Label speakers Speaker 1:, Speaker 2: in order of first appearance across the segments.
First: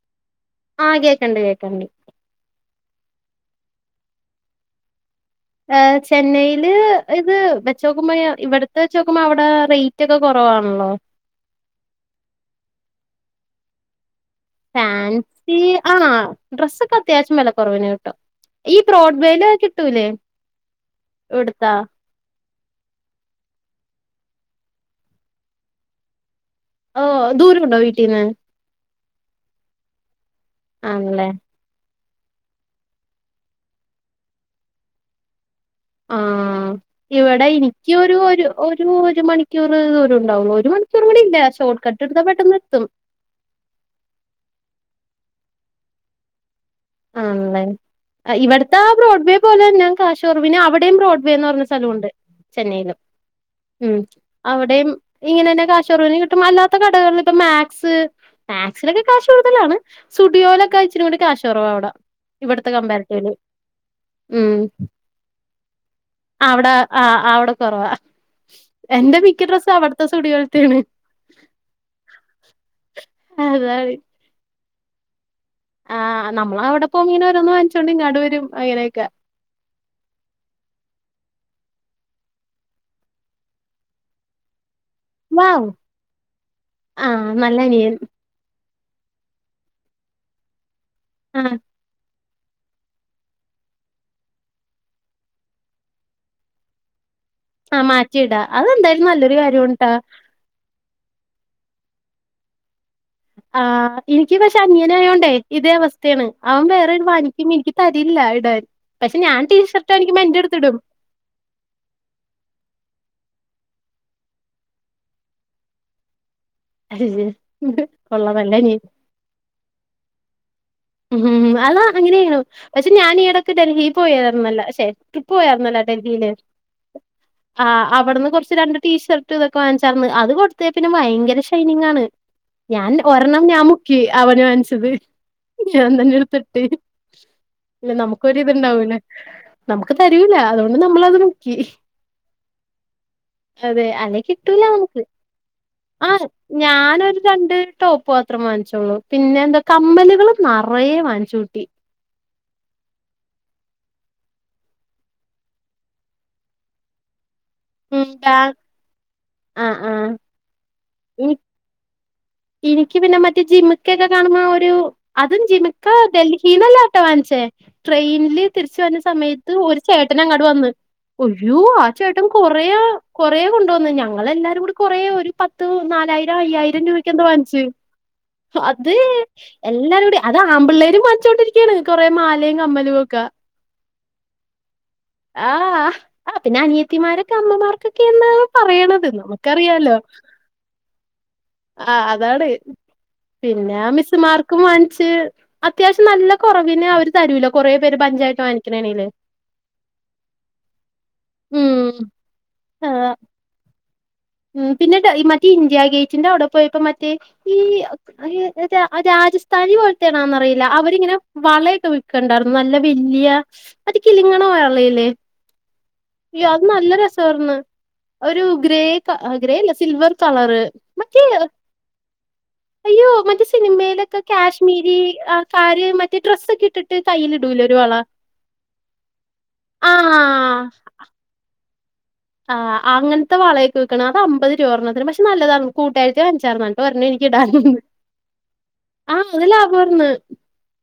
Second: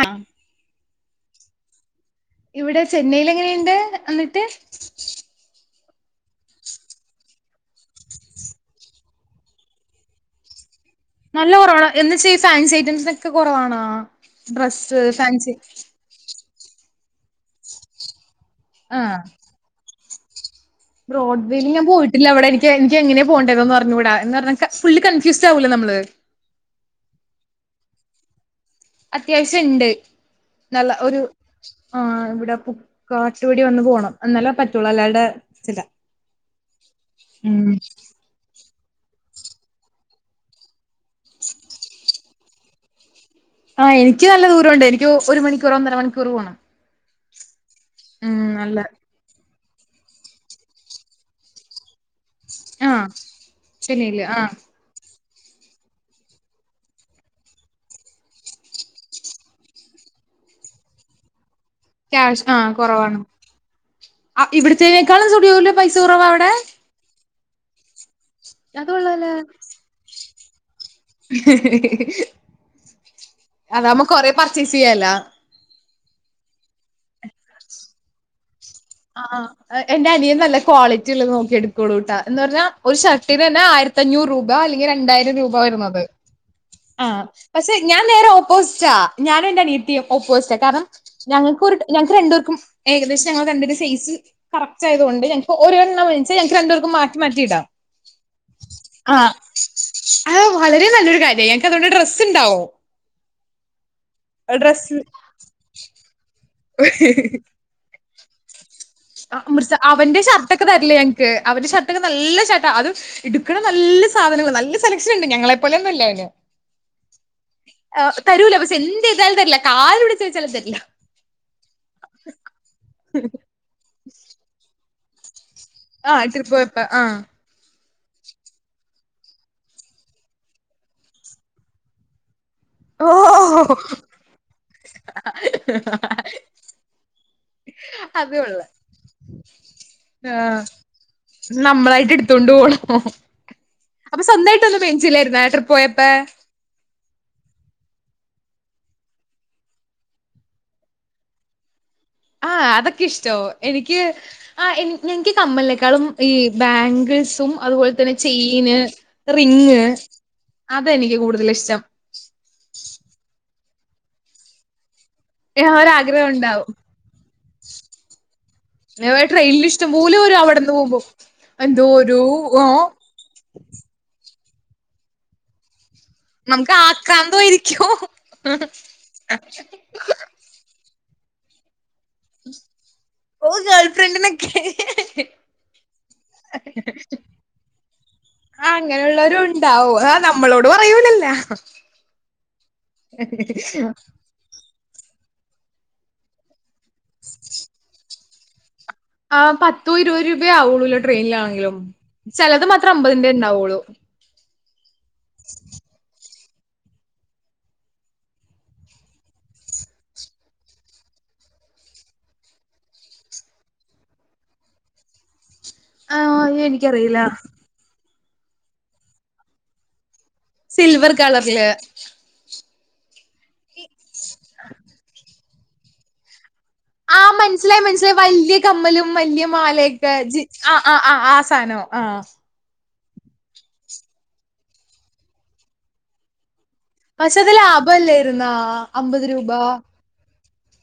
Speaker 1: ആഹ്
Speaker 2: ആഹ് കേക്കണ്ടണ്ട് കേക്കണ്ടണ്ട്
Speaker 1: ഇവിടെ ചെന്നൈൽ എങ്ങനെയുണ്ട് എന്നിട്ട്
Speaker 2: ് ചെന്നൈയില് ഇത് വെച്ച നോക്കുമ്പോ ഇവിടുത്തെ വെച്ച നോക്കുമ്പോ അവിടെ റേറ്റ് ഒക്കെ കുറവാണല്ലോ
Speaker 1: നല്ല കുറവാണ് എന്ന വച്ചാ ഈ ഫാൻസി ഐറ്റംസിനൊക്കെ കുറവാണാ
Speaker 2: ഫാൻസി ആഹ് ഡ്രസ്സ് ഒക്കെ അത്യാവശ്യം വില കുറവിന കിട്ടും ഈ ബ്രോഡ്ബെൽ കിട്ടൂലേ
Speaker 1: ബ്രോഡ് വീല്
Speaker 2: ഇവിടുത്താ
Speaker 1: ങ്‌ഞാ പോയിട്ട് ഇല്ല അവിടെ എനിക്ക് എനി എങ്ങനെയെ പോണ്ടഎന്ന് അറഞ്ഞുട എന്ന് പറാഞാ ഫുള് കൺഫ്യൂസ്ഡ ആാവൂല്ലേ നമ്മള്
Speaker 2: ഓ ദൂരമുണ്ടോ വീട്ടീന്ന്
Speaker 1: അത്യാവശ്യംണ്ട് നല്ല ഒരു
Speaker 2: ആണല്ലേ
Speaker 1: ആഹ്ഇവിടെ പുക്ക കാട്ടുവടി വന്ന് പോണം എന്നാലേ പറ്റുള്ളൂ അല്ലാട്പറ്റില
Speaker 2: ആഹ് ഇവിടെ നിക്ക് ഒരു ഒരു ഒരു മണിക്കൂറ് ദൂരം ഉണ്ടാവുള്ളൂ ഒരു മണൂ കോർഇല്ല ഷോർട്ട് കട്ട്ടുത്താ പെട്ടെന്ന് എത്തും
Speaker 1: ആഹ് എനിക്ക് നല്ല ദൂര ഉണ്ട് എനിക്ക് ഒരു മണിക്കൂർ ഒന്നര മണിക്കൂർ പോണം
Speaker 2: ആണല്ല
Speaker 1: ഉം
Speaker 2: ഇവിടുത്തെ
Speaker 1: നല്ല
Speaker 2: ആ ബ്രോഡ് വേ ഇതുപോലെന്നെ കാഷോർ വിന്ഞാ അവിടെയും റോഡ് വേ എന്ന് പറഞ്ഞ സ്ഥലണ്ട് ചെന്നൈയിലും
Speaker 1: ആഹ്
Speaker 2: ഉം
Speaker 1: ചെന്നൈയില് ആഹ്
Speaker 2: അവിടെയും ഇങ്ങനെ തന്നെ കാഷോറവിന് കിട്ടും അല്ലാത്ത കടകള് മാക്സ് മാക്സിനൊക്കെ കാശ് കൂടുതലാണ് സുടിയോലൊക്കെ ഇച്ചി നികോണ്ട് കാശ് കുറവാ അവിടെ
Speaker 1: ക്യാഷ് ആഹ്
Speaker 2: ഇവിടത്തെ
Speaker 1: കുറവാണ്
Speaker 2: കമ്പാരിറ്റീവില് ഉം
Speaker 1: ഇവിടത്തേ നേക്കാളും സുടിയോയില് പൈസ കുറവാ
Speaker 2: അവിടെ ആ അവിടെ കുറവാ
Speaker 1: അത്
Speaker 2: എന്റെ
Speaker 1: കൊള്ളാലോ
Speaker 2: മിക്ക ഡ്രസ്സ് അവിടുത്തെ സുടിയോത്തണ്
Speaker 1: [unintelligible]
Speaker 2: അതാണ്
Speaker 1: അതാവുമ്പോ കൊറെ പർച്ചേസ് ചെയ്യാലോ
Speaker 2: ആഹ് നമ്മള അവിടെ പോക്പ ഇങ്ങനെ ഓ രോന്ന് വാങ്ങിച്ചുകോണ്ട ഇങ്ങടുവരും അങ്ങനെയൊക്കെ
Speaker 1: ആഹ് അ എന്റെ അനിയെ നല്ല ക്വാളിറ്റി ഉള്ളത് നോക്കി എടുക്കോള്ളൂട്ടോ എന്ന് പറഞ്ഞാൽ ഒരു ഷർട്ടിന്ന് തനെ ആയിര ആയിരത്തഞ്ഞൂറ് രൂപ അല്ലെങ്കിൽ രണ്ടായിരം
Speaker 2: വൗ
Speaker 1: രൂപ വരുന്നത് ആ
Speaker 2: നല്ല
Speaker 1: പക്ഷെ
Speaker 2: അനിയൻ
Speaker 1: ഞാൻ നേരെ ഓ ഓ പോസ്റ്റ ഞാനും എന്റെ അനിയത്തിയുംഓപോസ്റ്റ കാരണം
Speaker 2: ആ
Speaker 1: ഞങ്ങക്ക് ഞങ്ങക്ക് രണ്ടപേർക്കും ഏകദേശം ഞങ്ങള് രണ്ട് പേർക്കും ഒരു സൈസ് കറക്റ്റ് ആയത കൊണ്ട്ഞൾക്ക്ഒര്ണ്ണ ഞക്ക് രണ്ട പേർക്കും മാ
Speaker 2: ആഹ് മാറ്റിയിടാ അതെന്തായാലും നല്ലൊരു കാര്യംട്ടാ
Speaker 1: അഹ വളരെ നല്ലൊ കാര്യ ഞങ്ങക്ക് അതോടെ ഡ്രസ്സ് ഉണ്ടാവോ
Speaker 2: ആ ഹ്എനിക്ക് പക്ഷെ അനിയനാന
Speaker 1: ഡ്രസ്സ്
Speaker 2: ആയോണ്ടേ ഇതേ അവസ്ഥയാണ് അവൻ വേറെ ഒരു വാനിക്കുമ്പ എനിക്ക് തരില്ല ഇടൻ
Speaker 1: അമൃ അവന്റെ ഷർട്ട ഒക്കെ തരില്ലേ ഞക്ക് അവന്റെ ഷർട്ട ഒക്കെ നല്ല ഷർട്ടാ അത് ഇടുക്കണ നല്ല സാധനങ്ങ നല്ല സെലക്ഷൻ ഉണ്ട് ഞങ്ങളെപ്പോലെ ഒന്നല്ല അവന്
Speaker 2: അജ് കൊള്ള കൊള്ള നല്ല അനിയൻ
Speaker 1: താൾ തരില്ല കാല് വിടിച്ച ചോദച്ചാലും തരില്ല.
Speaker 2: ഉം അതാ അങ്ങനെയും പക്ഷെ ഞാൻ ഈടൊക്ക് ഡൽഹിയിൽ പോയിയിരുന്നുല്ല ശെ പോയരുനല്ലേ
Speaker 1: ആ
Speaker 2: ഡൽഹിയില്.
Speaker 1: ട്രിപ്പ് പോയപ്പോ ആ
Speaker 2: ആഹ് അവിടുന്ന് കുറച്ച് രണ്ട് ടീ ഷർട്ട് ഇതൊക്കെ വാങ്ങിച്ചാർന്ന് അത് കൊടുത്ത് പിന്നെ ഭയങ്കര ഷൈനിങ് ആണ്.
Speaker 1: [inaudible]
Speaker 2: ഞാൻ ഒരെണ്ണം ഞാൻ
Speaker 1: ഓ
Speaker 2: മുക്കി അവന് വാങ്ങ്ച്ചത് ഞാൻതന്നെ എട്ത്തിട്ട്. ഇല്ല
Speaker 1: അതേ
Speaker 2: നമുക്കൊര്
Speaker 1: ഉള്ളു
Speaker 2: ഇത്ണ്ടാവൂല്ലെ. നമുക്ക് തരൂല
Speaker 1: ആ
Speaker 2: അതുകൊണ്ട് നമ്മളത് മുക്കി.
Speaker 1: നമ്മളായിട്ട് എടുത്തോണ്ട് പോണം
Speaker 2: അതെ അല്ലെ
Speaker 1: അപ്പൊ
Speaker 2: കിട്ടൂല
Speaker 1: സ്വന്തമായിട്ടൊന്നും
Speaker 2: നമുക്ക്.
Speaker 1: മേടിച്ചില്ലായിരുന്നോ ട്രിപ്പ് പോയപ്പോ
Speaker 2: ആഹ് ഞാനൊരു രണ്ട് ടോപ്പ്മാത്രം വാങ്ങ്ച്ചൊളൂ പിന്നെ എന്താ കമ്മലുകള്. നറെ വാങ്ങിച്ച്കോട്ടി.
Speaker 1: ആഹ് അതൊക്കെ ഇഷ്ടോ എനിക്ക്. ആഹ് എൻ എനിക്ക് കമ്മല്നെക്കാളും ഈ ബാങ്കിൾസും. അതുപോലെ
Speaker 2: ഉം
Speaker 1: തന്നെ
Speaker 2: ബാഗ്
Speaker 1: ചെയിന് റിങ്
Speaker 2: ആഹ് ആഹ്
Speaker 1: അതാനിക്ക് കൂടുതല്ഇഷ്ടം.
Speaker 2: എനിക്ക് പിന്നെ മറ്റേ ജിമ്ക്കെക്കെ കാണുമ്പോ ഒരു അതും
Speaker 1: ആ
Speaker 2: ജിമിക്ക
Speaker 1: ഒരാഗ്രഹം ഉണ്ടാവും
Speaker 2: ഡൽഹിന്നല്ലാട്ടോ വാങ്ങ്ച്ചേ ട്രെയിനിൽ തിരിച്ച് വരണ സമയത്ത്
Speaker 1: ട്രെയിനിൽ
Speaker 2: ഒര്
Speaker 1: ഇഷ്ടംപോലെ വരും
Speaker 2: ചേട്ടനങ്ങാട്ട് വന്ന്
Speaker 1: അവിടെന്ന് പോകുമ്പോ
Speaker 2: ഉയ്യോ
Speaker 1: എന്തോ
Speaker 2: ആഹ
Speaker 1: ഒരു
Speaker 2: ചേട്ടൻ
Speaker 1: ഓ
Speaker 2: കൊറേ കൊറേ കൊണ്ടുവന്ന് ഞങ്ങളെല്ലാരും കൂടി കൊറേ ഒരു പത്ത് നാലായിരം
Speaker 1: നമുക്ക്
Speaker 2: അയ്യായിരം രൂപ ക്കെന്തോ വാങ്ങ്ച്ച്
Speaker 1: ആക്രാന്തമായിരിക്കും
Speaker 2: അത് എല്ലാരൂടി അത് ആമ്പിള്ളേരും വാങ്ച്ചോണ്ടിരി ക്കാണ് കൊറെ മാലിം കമ്മലും ഒക്ക
Speaker 1: ഓഹ് ഗേൾഫ്രഡിനെക്കെ
Speaker 2: ആഹ് ആഹ് പിന്നെ അനിയത്തിമാരൊക്കെ അമ്മമാർക്കൊക്കെ എന്താവൊ
Speaker 1: ആഹ് അങ്ങനെയുള്ളോരു ഉണ്ടാവും ആഹ് നമ്മളോട് പറയൂല്ലല്ലോ.
Speaker 2: ആഹ് അതാണ് പിന്നെ മിസ്സ്മാർക്കും വാങ്ങിച്ച്. അത്യാവശ്യം നല്ല. കൊറവിന് അവര് തരൂല്ല കൊറേ പേര് ബഞ്ചായിട്ട് വാങ്ങിക്കണാണേല്.
Speaker 1: ആഹ് പത്തോ ഇരുപത് രൂപ ആവുള്ളുല്ലോ ട്രെയിനിലാണെങ്കിലും
Speaker 2: ഉം
Speaker 1: ചെലത്
Speaker 2: ആ
Speaker 1: മാത്രം അമ്പതിന്റെ ഇണ്ടാവുള്ളൂ.
Speaker 2: ഉം പിന്നെ മറ്റേ ഇന്ത്യഗേറ്റിന്റെ അവിടെ പോയപ്പോ മറ്റേ ഈ അയ് മറ്റേ രാജസ്ഥാനി പോലത്തെയാണാന്നറിയില്ല അവരിങ്ങനെ വളയൊക്കെ വിക്ക് ണ്ടാർന്ന് നല്ല വല്യ അത് കിലിങ്ങ്ണ വളയല്ലേ
Speaker 1: ആ
Speaker 2: അയ്യോ അത് നല്ല
Speaker 1: എനിക്കറിയില്ല
Speaker 2: രസാർന്ന് ഒരു ഗ്രേ ഗ്രേ അല്ല സിൽവർ കളറ്
Speaker 1: സിൽവർ
Speaker 2: മറ്റേ
Speaker 1: കളറില്
Speaker 2: അയ്യോ മറ്റേ സിനിമയിലൊക്കെ കാശ്മീരി ആക്കാര് മറ്റേ ഡ്രസ്സൊക്കെ ഇട്ടിട്ട്.
Speaker 1: ആഹ്
Speaker 2: കയ്യിലിടൂലേ ഒരു
Speaker 1: മനസ്സിലായി
Speaker 2: വള?
Speaker 1: മനസ്സിലായി വല്യ കമ്മലും വല്യ
Speaker 2: ആ!
Speaker 1: മാലെക്കെ ജി ആഹ്. ആഹ് ആഹ് ആസാനോ ആഹ്
Speaker 2: ആഹ് അങ്ങനത്തെ വളയെക്കെവിക്കണ് അത് അമ്പത് രൂപ ഒരെണ്ണത്തിന് പക്ഷെ നല്ലതാണ് കൂട്ടാരത്തി വാങ്ങിച്ചാർന്ന്. പറഞ്ഞ്
Speaker 1: പക്ഷെ അത്
Speaker 2: എനിക്കിടാണ്ട്
Speaker 1: ലാഭമല്ലായിരുന്നാ അമ്പത്
Speaker 2: ആഹ് അത്
Speaker 1: രൂപ
Speaker 2: ലാഭാർന്ന്.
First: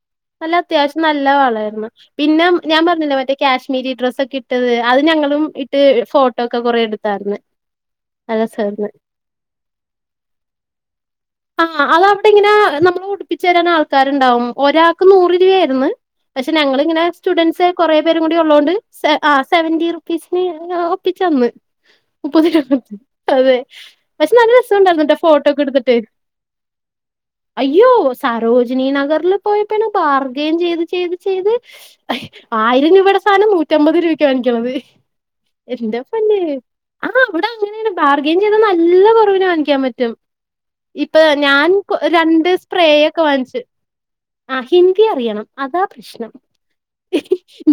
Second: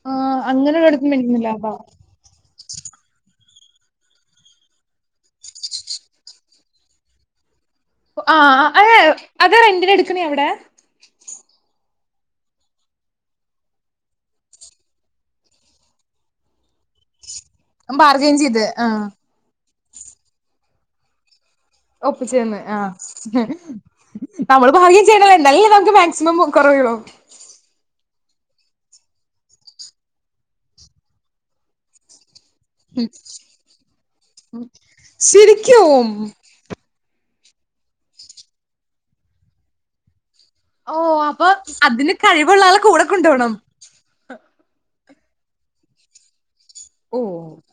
Speaker 1: ആ
Speaker 2: നല്ല അത്യാവിശ്യം
Speaker 1: അങ്ങനെയുള്ളടത്തും
Speaker 2: നല്ല
Speaker 1: മേടിക്കുന്ന ലാഭാ
Speaker 2: വളാര്ന്ന്. പിന്നെ ഞാൻ പറഞ്ഞില്ലെ മറ്റേ കാശ്മീരി ഡ്രസ്സൊക്കെ ഇട്ടത് അത് ഞങ്ങളും ഇട്ട് ഫോട്ടോ ട്ടൊക്കെ കൊറെ എട്ത്താർന്ന്.
Speaker 1: ആഹ് അതെ അത് റെന്റന് എടുക്കണെ അവിടെ
Speaker 2: ആഹ് അതവിടിങ്ങനെ നമ്മളെ ഉടിപ്പിച്ച് തരാൻ ആൾക്കാരുണ്ടാവും ഒരാൾക്ക് നൂറ് രൂപയാര്ന്ന്. പക്ഷെ ഞങ്ങളിങ്ങനെ സ്റ്റുഡന്റ്സ് കൊറേ പേരും
Speaker 1: ബാർഗൈൻ
Speaker 2: കൂടി
Speaker 1: ചെയ്ത്
Speaker 2: ഒള്ളോണ്ട്
Speaker 1: ആ
Speaker 2: സെ ആഹ് സെവന്റി റുപ്പീസിന് ഒപ്പിച്ചന്ന്.
Speaker 1: ഒപ്പിച്ചേന്ന് ആഹ്
Speaker 2: പക്ഷെ നല്ല
Speaker 1: നമ്മള് ഭാഗ്യം
Speaker 2: രസണ്ടായിരുന്നുട്ടോ
Speaker 1: ചെയ്യണല്ലെ
Speaker 2: ഫോട്ടോ ഒക്കെ
Speaker 1: എന്നാലല്ലെ നമുക്ക്
Speaker 2: എടുത്തിട്ട്
Speaker 1: മാക്സിമം കൊറയൊള്ളു.
Speaker 2: അയ്യോ സരോജിനി നഗറിൽ പോയപ്പാണ് ബാർഗേൻ ചെയ്ത് ചെയ്ത് ചെയ്ത് ആയിരം രൂപേടെ സാനം നൂറ്റമ്പത് രൂപയ്ക്കാ വാങ്ങിക്കണത്
Speaker 1: ശരിക്കും
Speaker 2: എന്താപ്പല്ലേ ആഹ് അവിടെ അങ്ങനേണ് ബാർഗയിൻ ചെയ്ത നല്ല കൊറവിന് വാങ്ങിക്കാൻ പറ്റും
Speaker 1: ഓ
Speaker 2: ഇപ്പ
Speaker 1: അപ്പൊ
Speaker 2: ഞാൻ
Speaker 1: അതിന്
Speaker 2: രണ്ട്
Speaker 1: കഴിവുള്ള ആളെ
Speaker 2: സ്പ്രേ
Speaker 1: കൂടെ
Speaker 2: ഒക്കെ
Speaker 1: കൊണ്ടുപോണം
Speaker 2: വാങ്ങ്ച്ച് ആഹ് ഹിന്ദി അറിയണം അതാ പ്രശ്നം
Speaker 1: ഓ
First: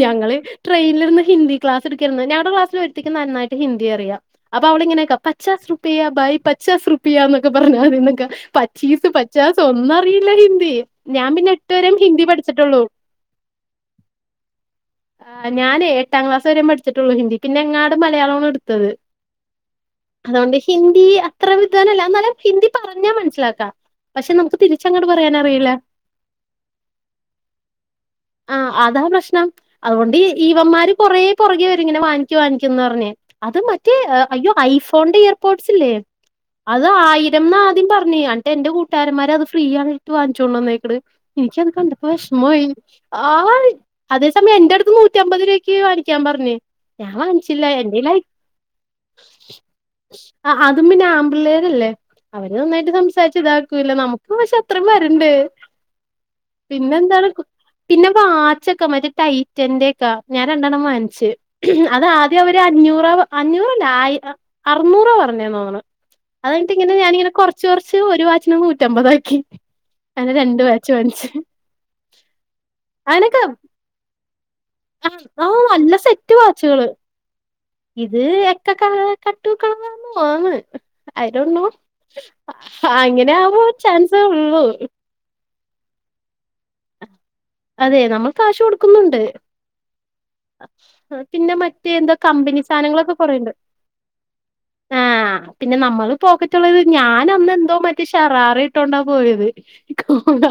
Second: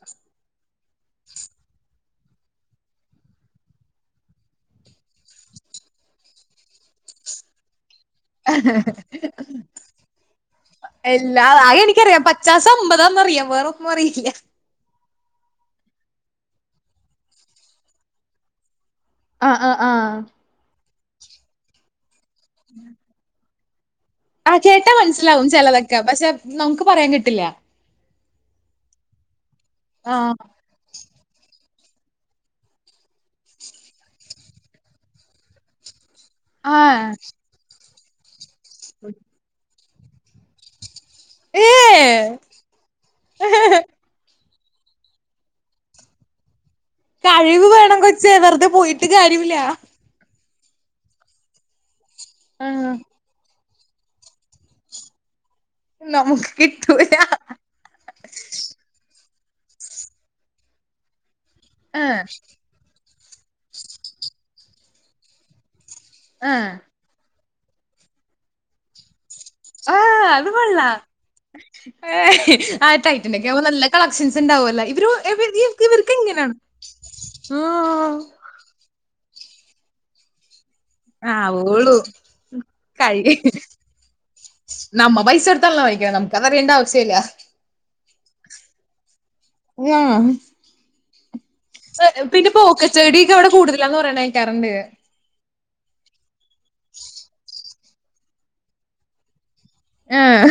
Speaker 2: ഞങ്ങള് ട്രെയിനിലിര്ന്ന് ഹിന്ദി ക്ലാസ് എടുക്കാര്ന്ന് ഞാടെ ക്ലാസിൽ ഒരുത്തിക്ക് നന്നായിട്ട് ഹിന്ദി അറിയാം അപ്പ അവളിങ്ങനയെക്കാ പച്ചാസ് റുപ്പിയ ഭായി പച്ചാസ് റുപ്യാന്നൊക്കെ പറഞ്ഞ ഓരൊന്നൊക്കെ പച്ചീസ് പച്ചാസ് ഒന്നും അറിയില്ല ഹിന്ദി ഞാൻ
Speaker 1: എല്ലാ
Speaker 2: പിന്നെ എട്ട്
Speaker 1: ആകെ
Speaker 2: വരേം ഹിന്ദി
Speaker 1: എനിക്കറിയാം പച്ചാസ്
Speaker 2: പഠിച്ചിട്ടൊള്ളൂ
Speaker 1: അമ്പതാന്നറിയാം വേറൊന്നും അറിയില്ല
Speaker 2: ആഹ് ഞാനെ എട്ടാം ക്ലാസ് വരെ പഠിച്ചിട്ടൊള്ളൂ ഹിന്ദിക്ക്‌ പിന്നെ എങ്ങാട് മലയാളാണ് എടുത്തത്
Speaker 1: ആഹ് ആഹ് ആഹ്
Speaker 2: അതൊണ്ട് ഹിന്ദി അത്ര വിദ്വാനല്ല എന്നാലും ഹിന്ദി പറഞ്ഞാ മനസ്സിലാക്കാം പക്ഷെ
Speaker 1: ആഹ്
Speaker 2: നമുക്ക്
Speaker 1: കേട്ടാ
Speaker 2: തിരിച്ചങ്ങോട്ട്
Speaker 1: മനസിലാവും
Speaker 2: പറയാനറിയില്ല
Speaker 1: ചെലതൊക്കെ പക്ഷെ നമുക്ക് പറയാൻ കിട്ടില്ല
Speaker 2: ആഹ് അതാ പ്രശ്നം അതുകൊണ്ട് ഈ
Speaker 1: ആഹ്
Speaker 2: ഇവന്മാര് കൊറേ പുറകെ വരും ഇങ്ങനെ വാങ്ങി ക്ക്‌ വാങ്ങിക്കിന്ന് പറഞ്ഞ് അത് മറ്റേ അയ്യോ ഐഫോണിന്റെ ഇയർപോഡ്സ് ഇല്ലേ അത്
Speaker 1: ആഹ്
Speaker 2: ആയിരംന്നാദ്യം പറഞ്ഞേ എന്നിട്ട് എന്റെ കൂട്ടുകാരന്മാര് അത് ഫ്രീയാ വാങ്ങിച്ചോണ്ട് വന്നേക്കണ്
Speaker 1: ഏ
Speaker 2: എനിക്കത് കണ്ടപ്പോ വിഷമായി ഹായ് അതെ ന്റമ്മേ എന്റടുത്ത് നൂറ്റമ്പത് രൂപക്ക് വാങ്ങിക്കാൻ പറഞ്ഞു
Speaker 1: കഴിവ് വേണം കൊച്ചേ വെറുതെ പോയിട്ട് കാര്യോല്ല
Speaker 2: ആഹ് അതും പിന്നെ ആമ്പിള്ളേരല്ലേ അവര് നന്നായിട്ട്
Speaker 1: ആഹ്
Speaker 2: സം സാരിച്ചിതാക്കൂലേ നമുക്ക് പക്ഷെ അത്രയും വരണ്ടേ
Speaker 1: നമുക്ക്
Speaker 2: പിന്നെ
Speaker 1: കിട്ടൂല
Speaker 2: എന്താണ് പിന്നെ വാച്ചൊക്കെ മറ്റേ ടൈറ്റന്റെയൊക്കെ ഞാൻ രണ്ടെണ്ണം വാങ്ങിച്ചു അത്
Speaker 1: ആഹ്
Speaker 2: ആദ്യം അവര് അഞ്ഞൂറാ അഞ്ഞൂറല്ല ആയിരം അറുന്നൂറാ പറഞ്ഞേന്ന് തോന്നുണു അത്
Speaker 1: ആഹ്
Speaker 2: കഴിഞ്ഞിട്ട് ഇങ്ങനെ ഞാനിങ്ങനെ കൊറച്ച് കൊറച്ച് ഒരു വാച്ചിന് നൂറ്റമ്പതാക്കി
Speaker 1: ആഹ്
Speaker 2: അങ്ങനെ
Speaker 1: അത്
Speaker 2: രണ്ട് വാച്ച്
Speaker 1: കൊള്ളാം
Speaker 2: വാങ്ങിച്ച്
Speaker 1: ഏയ് ആഹ്
Speaker 2: അങ്ങനൊക്കെ
Speaker 1: ടൈറ്റന്റൊക്കെ ആവുമ്പോ നല്ല കളക്ഷൻസ് ഉണ്ടാവല്ലോ ഇവര് ഇവർക്കെങ്ങനെയാണ്
Speaker 2: ച്ചള് ഇത് എക്ക ക കട്ടക്കളന്ന് വന്ന് [unintelligible]
Speaker 1: ആഹ് ഓളു
Speaker 2: അങ്ങനെ
Speaker 1: കഴി
Speaker 2: ആവാൻ ചാൻസേ ഉള്ളൂ
Speaker 1: നമ്മ പൈസ കൊടുത്താണല്ലോ വാങ്ങിക്കണെ കാരണം അറിയേണ്ടാവശ്യം ഇല്ല
Speaker 2: അതെ നമ്മ കാശു കൊടുക്കുന്നുണ്ട്
Speaker 1: ങ്ങാഹ്
Speaker 2: പിന്നെ മറ്റേ എന്താ
Speaker 1: പ പിന്നെ
Speaker 2: കമ്പനി സാധനങ്ങളൊക്കെ
Speaker 1: പോക്കറ്റടിക്കെ
Speaker 2: കൊറേണ്ട്
Speaker 1: അവിടെ കൂടുതലാന്ന് പറയണ കേക്കാറുണ്ട്
Speaker 2: ആഹ് പിന്നെ നമ്മള് പോക്കറ്റുള്ളത് ഞാന് അന്ന് എന്തോ മറ്റേ ഷറാറ ഇട്ടോണ്ടാ പോയത്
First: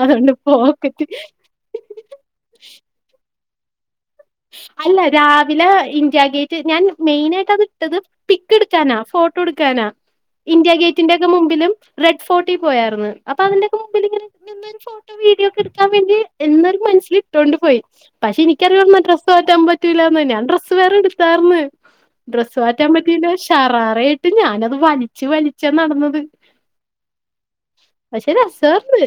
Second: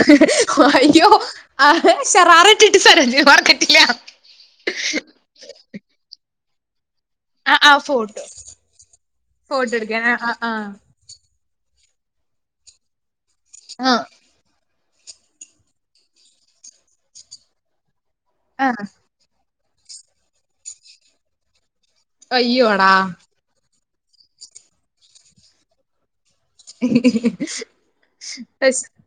Speaker 2: അതുകൊണ്ട് പോക്കറ്റ്
Speaker 1: ആഹ് ഷറാറ ഇട്ടിട്ട് സരോജിനി മാർക്കറ്റിലോ
Speaker 2: അല്ല രാവിലെ ഇന്ത്യാഗേറ്റ് ഞാൻ മെയിനായിട്ട്
Speaker 1: ആ
Speaker 2: അത്
Speaker 1: ആ
Speaker 2: ഇട്ടത്
Speaker 1: ഫോട്ടോ
Speaker 2: പിക്കെടുക്കാനാ ഫോട്ടോ എടുക്കാനാ
Speaker 1: എടുക്കാൻ ആ ആ
Speaker 2: ഇന്ത്യ ഗേ തിന്റൊക്കെ മുമ്പിലും റെഡ് ഫോർട്ടി പോയായിരുന്നു അപ്പൊ അതിന്റെ
Speaker 1: ആഹ്
Speaker 2: അവിടെ നിന്നൊരു ഫോട്ടോ വീഡിയോ ഒക്കെ എടുക്കാൻ വേണ്ടിയെന്നൊരു മനസ്സില് ഇട്ടോണ്ട് പോയി പക്ഷെ
Speaker 1: ആ
Speaker 2: എനിക്കറിയാന്ന് ഡ്രസ്സ് മാറ്റാൻ പറ്റൂലാന്ന് ഞാൻ ഡ്രസ്സ് വേറെ എടുത്താർന്ന് ഡ്രസ്സ് മാറ്റാൻ
Speaker 1: അയ്യോടാ
Speaker 2: പറ്റീലാ ഷറാറ ഇട്ട് ഞാനത് വലിച്ച് വലിച്ചാ നടന്നത്
Speaker 1: ഹി ഹി
Speaker 2: പക്ഷെ
Speaker 1: ഹി പസ്
Speaker 2: രസാർന്ന്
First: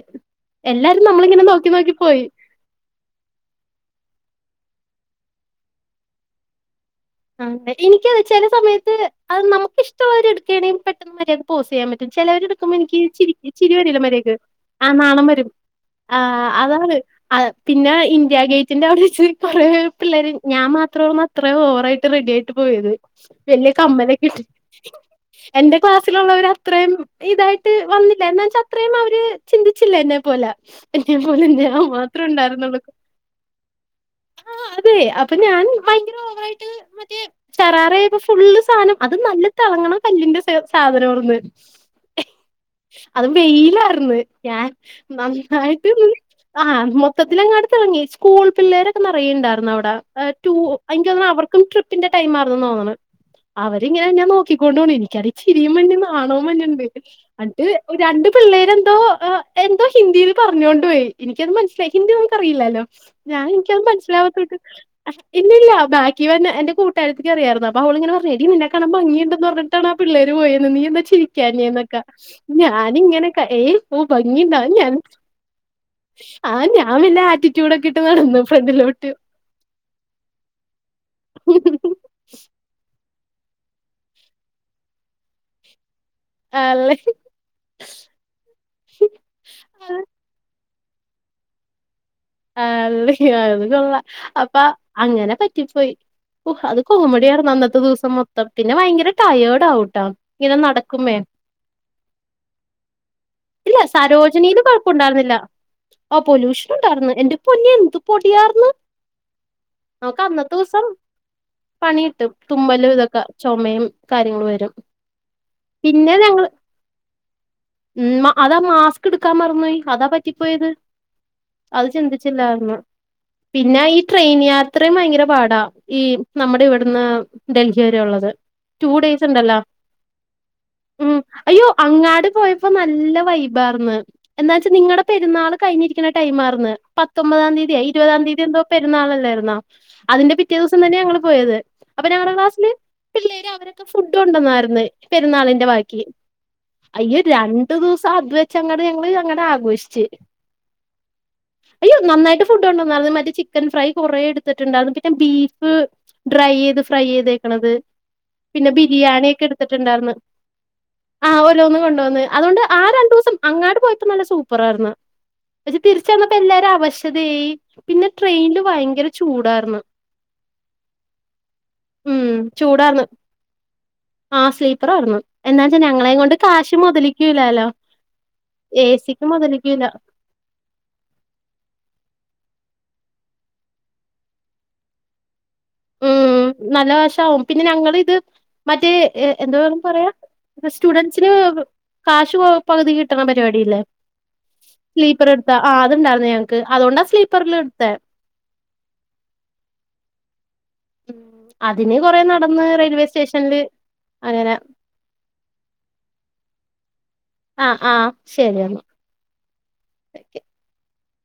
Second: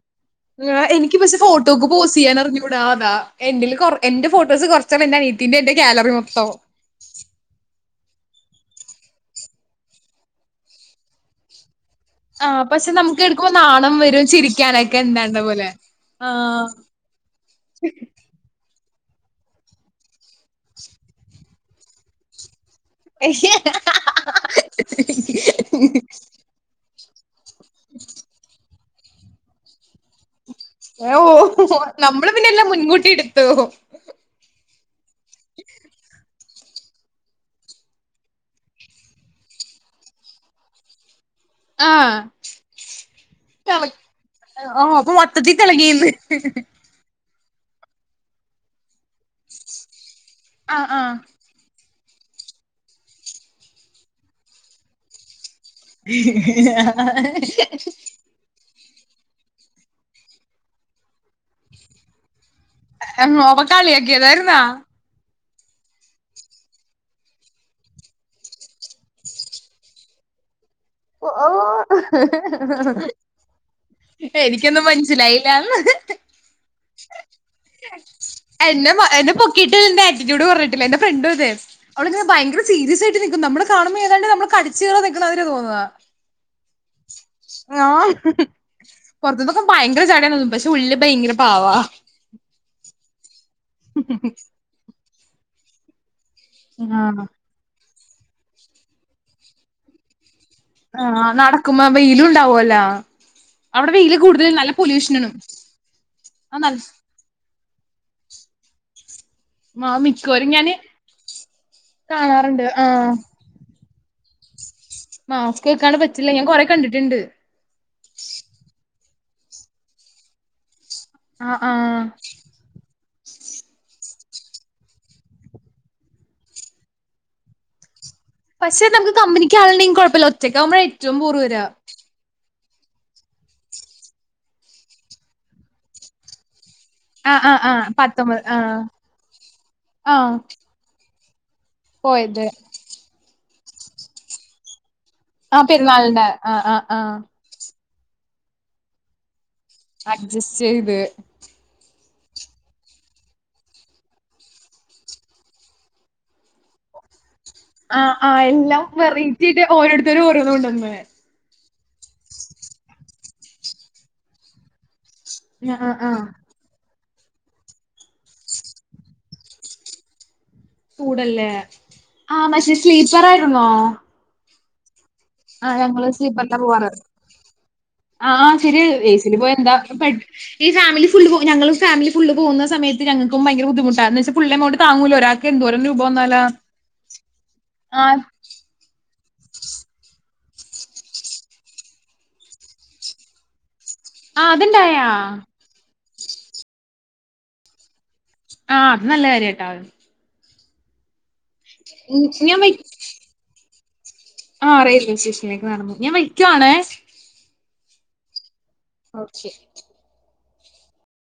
Speaker 2: എല്ലാരും
Speaker 1: എനിക്ക് പക്ഷെ
Speaker 2: നമ്മളിങ്ങനെ നോക്കി
Speaker 1: ഫോട്ടോക്ക്‌
Speaker 2: നോക്കി പോയി
Speaker 1: പോസിയാനറിഞ്ഞൂടാ അതാ എന്റെല് കൊറ എന്റെ ഫോട്ടോസ് കൊറച്ചാണ് എന്റെ അനിയത്തീന്റെ എന്റെ ഗ്യാലറി മൊത്തം
Speaker 2: ഉം എനിക്കതെ ചെല സമയത്ത് അത് നമുക്ക് ഇഷ്ടൊള്ളവരുടെ എടുക്കാണെങ്കിൽ പെട്ടെന്ന് വരും പോസ് ചെയ്യാൻ പറ്റും ചെലോര്
Speaker 1: ആ
Speaker 2: എടുക്കുമ്പോ
Speaker 1: പക്ഷെ
Speaker 2: എനിക്ക്‌
Speaker 1: നമുക്ക്
Speaker 2: ചിരി
Speaker 1: എടുക്കുമ്പോ
Speaker 2: ചിരി
Speaker 1: നാണം
Speaker 2: വരൂലോ
Speaker 1: വരും
Speaker 2: അവര്ക്ക് ആ
Speaker 1: ചിരിക്കാനൊക്കെ
Speaker 2: നാണം
Speaker 1: എന്താണ്ട
Speaker 2: വരും
Speaker 1: പോലെ ആ
Speaker 2: ആഹ് അതാണ് ആഹ് പിന്നെ ഇന്ത്യാഗേറ്റിന്റെ അവിടെച്ച് കുറേ പിള്ളേര് ഞാൻ മാത്രേ അത്രയും ഓവറായിട്ട് റെഡി ആയിട്ട് പോയത് വല്ല്യ കമ്മലൊക്കെ ഇട്ട് എന്റെ ക്ലാസ്സിലുള്ളവര് അത്രയും ഇതായിട്ട് വന്നില്ലാ എന്ന് വെച്ചാ അത്രയും അവര് ചിന്തിച്ചില്ല എന്നെ പോലെ എന്നെ പോലെ
Speaker 1: ഓഹ്
Speaker 2: ഞാൻ മാത്രേ
Speaker 1: നമ്മള് പിന്നെ എല്ലാം മുൻകൂട്ടി എടുത്തു
Speaker 2: ആഹ് അതെ അപ്പൊ ഞാൻ ഭയര ഓവ ട്ട് മറ്റേ ഷറാറയൊക്കെ ഫുള്ള് സാധനം അത് നല്ല തെളങ്ങണ കല്ലിന്റെ സാധനോർന്ന്
Speaker 1: ആഹ്
Speaker 2: അത് വെയിലാർന്ന് ഞാൻ
Speaker 1: അപ്പൊ മൊത്തത്തിൽ
Speaker 2: നന്നായിട്ടത്
Speaker 1: തിളങ്ങിന്ന്
Speaker 2: ആഹ് മൊ ത്തത്തിലങ്ങാട് തെളങ്ങി സ്കൂൾ പിള്ളേരൊക്കെ നെറയെണ്ടാർന്നു അവിടെ ട്യൂ
Speaker 1: ആഹ്
Speaker 2: എനിക്ക്‌ തോന്നണേ
Speaker 1: ആഹ്
Speaker 2: അവർ ക്കും ട്രിപ്പിന്റെ ടൈമാർന്നാ തോന്നണേ അവരിങ്ങനെ എന്നെ നോക്കിക്കോണ്ടോണ് എനിക്കാണി ചിരിയും വന്ന് നാണോം വന്ന്ണ്ട് അന്ന്ട്ട് രണ്ട് പിള്ളേരെന്തോ ഏ എന്തോ ഹിന്ദിയിൽ പറഞ്ഞോണ്ട് പോയി എനിക്കത് മനസ്സിലായി ഹിന്ദി നമുക്ക റിയില്ലാലോ ഞാൻ
Speaker 1: ഓപ്പ
Speaker 2: ഇക്കത് മനസ്സിലാവാത്തണ്ട്
Speaker 1: കളിയാക്കിയതായിരുന്നാ
Speaker 2: അക്കുന്നില്ല ബ ഇവ ന്നെ എന്റെ കൂട്ടാരത്തിക്ക റിയാർന്ന് അപ്പ അവളിങ്ങന പറ ഞ്ഞ് നിന്നെ കാണാം ഭംഗിയുണ്ടന്ന് പറഞ്ഞിട്ടാണ് ആ പിള്ളേര് പോയന്ന് നീഎന്താച്ച ചിരിക്കാഞ്ഞ്ന്നൊക്കെ ഞാനിങ്ങനെക്ക ഏയ് പോ ഭംഗിണ്ടാ
Speaker 1: എനിക്കൊന്നും
Speaker 2: ഞാൻ
Speaker 1: മനസ്സിലായില്ലാന്ന്
Speaker 2: ആഹ് ഞാൻ വല്ല ആറ്റിറ്റ്യൂഡ് ഒക്കെ ഇട്ട് നടന്നു ഫ്രണ്ടിലോട്ട്
Speaker 1: കിട്ടൽന്റെ ആറ്റിറ്റ്യൂഡ് പറഞ്ഞിട്ടില്ല എന്റെ ഫ്രണ്ടു അതെ അവിടെ ഭയങ്കര സീരിയസ് ആയിട്ട് നിക്കും നമ്മള് കാണുമ്പോ ഏതാണ്ട് നമ്മള് കടിച് കീറാൻ നിക്ക്ണയിര്യാ തോന്നാ
Speaker 2: ആല്ലേ
Speaker 1: ആഹ് പൊറത്തന്നൊക്കെ ഭയങ്കര ജാഡണന്നും പക്ഷെ ഉള്ളില് ഭയങ്കര പാവാ
Speaker 2: ആഹ് ള്ള അത്‌ കൊള്ളാ അപ്പ അങ്ങനെ പറ്റിപ്പോയ് ഓഹ് അത്
Speaker 1: ആഹ്
Speaker 2: കോമഡിയാർന്ന് അന്നത്തെ ദിവസം മൊത്തം പിന്നെ ഭയങ്കര ടയേഡ് ആവുട്ടാ ങ്ങനെ നട
Speaker 1: ആഹ് നടക്കുമ്പ വെയിലു ണ്ടാവോല്ലോ
Speaker 2: ഇല്ല സരോജിനീല് കൊഴപ്പണ്ടാർന്നില്ല ഓഹ്
Speaker 1: ആഹ്
Speaker 2: പൊല്യൂഷൻ ഒണ്ടാർന്ന് എന്റെ പൊന്നി എന്ത് പൊടിയാർന്ന്
Speaker 1: നല്ല
Speaker 2: നമുക്ക്
Speaker 1: മിക്കവരും ഞാന്
Speaker 2: അന്നത്തുസം പണിട്ടും
Speaker 1: കാണാറുണ്ട് ആഹ്
Speaker 2: തുമ്മലുതൊക്കെ ചുമയും കാര്യങ്ങള് വരും
Speaker 1: മാസ്ക് വെക്കാണ്ടെ
Speaker 2: പിന്നെ
Speaker 1: പറ്റില്ല ഞാൻ
Speaker 2: ഞങ്ങള്
Speaker 1: കൊറെ കണ്ടിട്ട്ണ്ട്
Speaker 2: ഉം അതാ മാസ്ക് എടുക്കാൻ മറന്നോയി അതാ പറ്റിപ്പോയത്
Speaker 1: ആഹ്
Speaker 2: അത്
Speaker 1: ആഹ്
Speaker 2: ചിന്തിച്ചില്ലാർന്ന് പിന്നെ ഈ ട്രെയിൻ യാത്രി ഭയങ്കര പാടാ ഈ നമ്മടെവിട്ന്ന് ഡൽഹി വരെ ഒള്ളത്
Speaker 1: പക്ഷെ
Speaker 2: ടു
Speaker 1: നമുക്ക്
Speaker 2: ഡേയ്സ്
Speaker 1: കമ്പനിക്ക്
Speaker 2: ഉണ്ടല്ലോ
Speaker 1: ആളുണ്ടെങ്കിൽ കുഴപ്പമില്ല ഒറ്റക്കാവുമ്പോഴാ ഏറ്റവും
Speaker 2: ഉം
Speaker 1: ബോറ് വരാ
Speaker 2: അയ്യോ അങ്ങാട് പോയ ഇപ്പ നല്ല വൈബാർന്ന് എന്താച്ചാ നിങ്ങടെ പെരുന്നാൾ കയ്ഞ്ഞിരിക്കണ ടൈം ആർന്ന്
Speaker 1: ആഹ്
Speaker 2: പത്തൊമ്പതാം
Speaker 1: ആഹ്
Speaker 2: തീയതിയ
Speaker 1: ആഹ്
Speaker 2: ഇരുപതാം
Speaker 1: പത്തൊമ്പത്
Speaker 2: തീയതി എന്തോ
Speaker 1: ആഹ്
Speaker 2: പെരുന്നാളല്ലാർന്നോ
Speaker 1: ആഹ്
Speaker 2: അതിന്റെ പിറ്റേ ദിവസം തന്നെയ ഞങ്ങൾ പോയത് അപ്പൊ ഞങ്ങടെ
Speaker 1: പോയത്
Speaker 2: ക്ലാസ്സില് പിള്ളേര് അവരൊക്കെ ഫുഡോണ്ടന്നാർന്ന്
Speaker 1: ആ
Speaker 2: പെരുന്നാളിന്റെ ബാക്കി
Speaker 1: പെരുന്നാളിന്റെ ആഹ് ആഹ് ആഹ്
Speaker 2: അയ്യോ രണ്ടു ദിവസം അത് വെച്ചങ്ങട് ഞങ്ങള് അങ്ങടെ ആഘോഷിച്
Speaker 1: അഡ്ജസ്റ്റ് ചെയ്ത്
Speaker 2: അയ്യോ നന്നായിട്ട് ഫുഡ് കൊണ്ടന്നാർന്ന് മറ്റേ ചിക്കൻ ഫ്രൈ കുറെേ എടുത്തിട്ട്ണ്ടാർന്ന് പിന്നെ ബീഫ് ഡ്രൈയ്യീത് ഫ്രൈയ്യീത്
Speaker 1: ആഹ് ആഹ്
Speaker 2: പിന്നെ
Speaker 1: എല്ലാം വെറൈറ്റി
Speaker 2: ബിരിയാണിക്കെ
Speaker 1: ആയിട്ട്
Speaker 2: ട്ത്തിട്ട് ണ്ടാർന്ന്
Speaker 1: ഓരോരുത്തരും ഓരോന്ന് കൊണ്ടന്ന്
Speaker 2: ആഹ് ഓരോന്ന് കൊണ്ട് വന്ന് അത് കൊണ്ട് ആ രണ്ടുസം അങ്ങാട്ട് പോയപ്പോ നല്ല സൂപ്പറാർന്ന്
Speaker 1: ഞാ ആഹ് ആഹ്
Speaker 2: എല്ലാര് അവശതയായി പിന്നെ ട്രെയിനിൽ ഭയങ്കര ചൂടാരുന്ന്
Speaker 1: ചൂടല്ലേ
Speaker 2: ഉം
Speaker 1: ആഹ് മക്ഷേ സ്ലീപ്പറായിരുന്നോ
Speaker 2: ആഹ് സ്ലീപ്പറാർന്ന് എന്നാച്ചാ ഞങ്ങളെ കൊണ്ട്
Speaker 1: സ്ലീപ്പറിലാ
Speaker 2: കാശേ
Speaker 1: പോവാറ്
Speaker 2: മുതലിക്കൂല്ലല്ലോ
Speaker 1: ആഹ് ശരിയാ
Speaker 2: എ സി ക്ക്
Speaker 1: ഏസില് പോയ എന്താ
Speaker 2: മൊതലിക്കൂല
Speaker 1: പെട് ഈ ഫാമിലി ഫുള്ള് പോ ഞങ്ങളും ഫാമിലി ഫുള് പോവുന്ന സമയ ഞങ്ങക്കും ഭയങ്ക ബുധിമുട്ടാന്ന് എന്താച്ചാ ഫുള്ള് എമൗണ്ട് അങ്ങോട്ട് താങ്ങൂല ഒരാ എന്തോ ഗ്രൂ
Speaker 2: ഉം നല്ല കാശ് ആവും പിന്നെ ഞങ്ങളിത്
Speaker 1: ആഹ്
Speaker 2: മറ്റേ എന്ത വെന്ന് പറയാ സ്റ്റുഡന്റ്സിന് കാശ് പകുതി കിട്ടണ പരിപാടില്ലേ
Speaker 1: ആഹ് അത്ണ്ടായാ
Speaker 2: സ്ലീപ്പർ എടുത്ത ആതുണ്ടാർന്ന് ഞങ്ങക്ക് അതുകൊണ്ടാ സ്ലീപ്പറിൽടുത്തെ
Speaker 1: ആഹ് ത് നല്ല കാര്യാട്ടാ
Speaker 2: ഉം അതിന് കൊറെ
Speaker 1: ഞാൻ
Speaker 2: നടന്ന്
Speaker 1: വയ്
Speaker 2: റെയിൽവേ സ്റ്റേഷനില് അങ്ങനെ
Speaker 1: ആഹ് റെയിൽവേ സ്റ്റേഷനിലേക്ക് നടന്നു ഞാൻ വെക്കുവാണേ
Speaker 2: ആഹ് ആഹ് ശരി എന്ന
Speaker 1: ഓക്കെ
Speaker 2: ക്കെ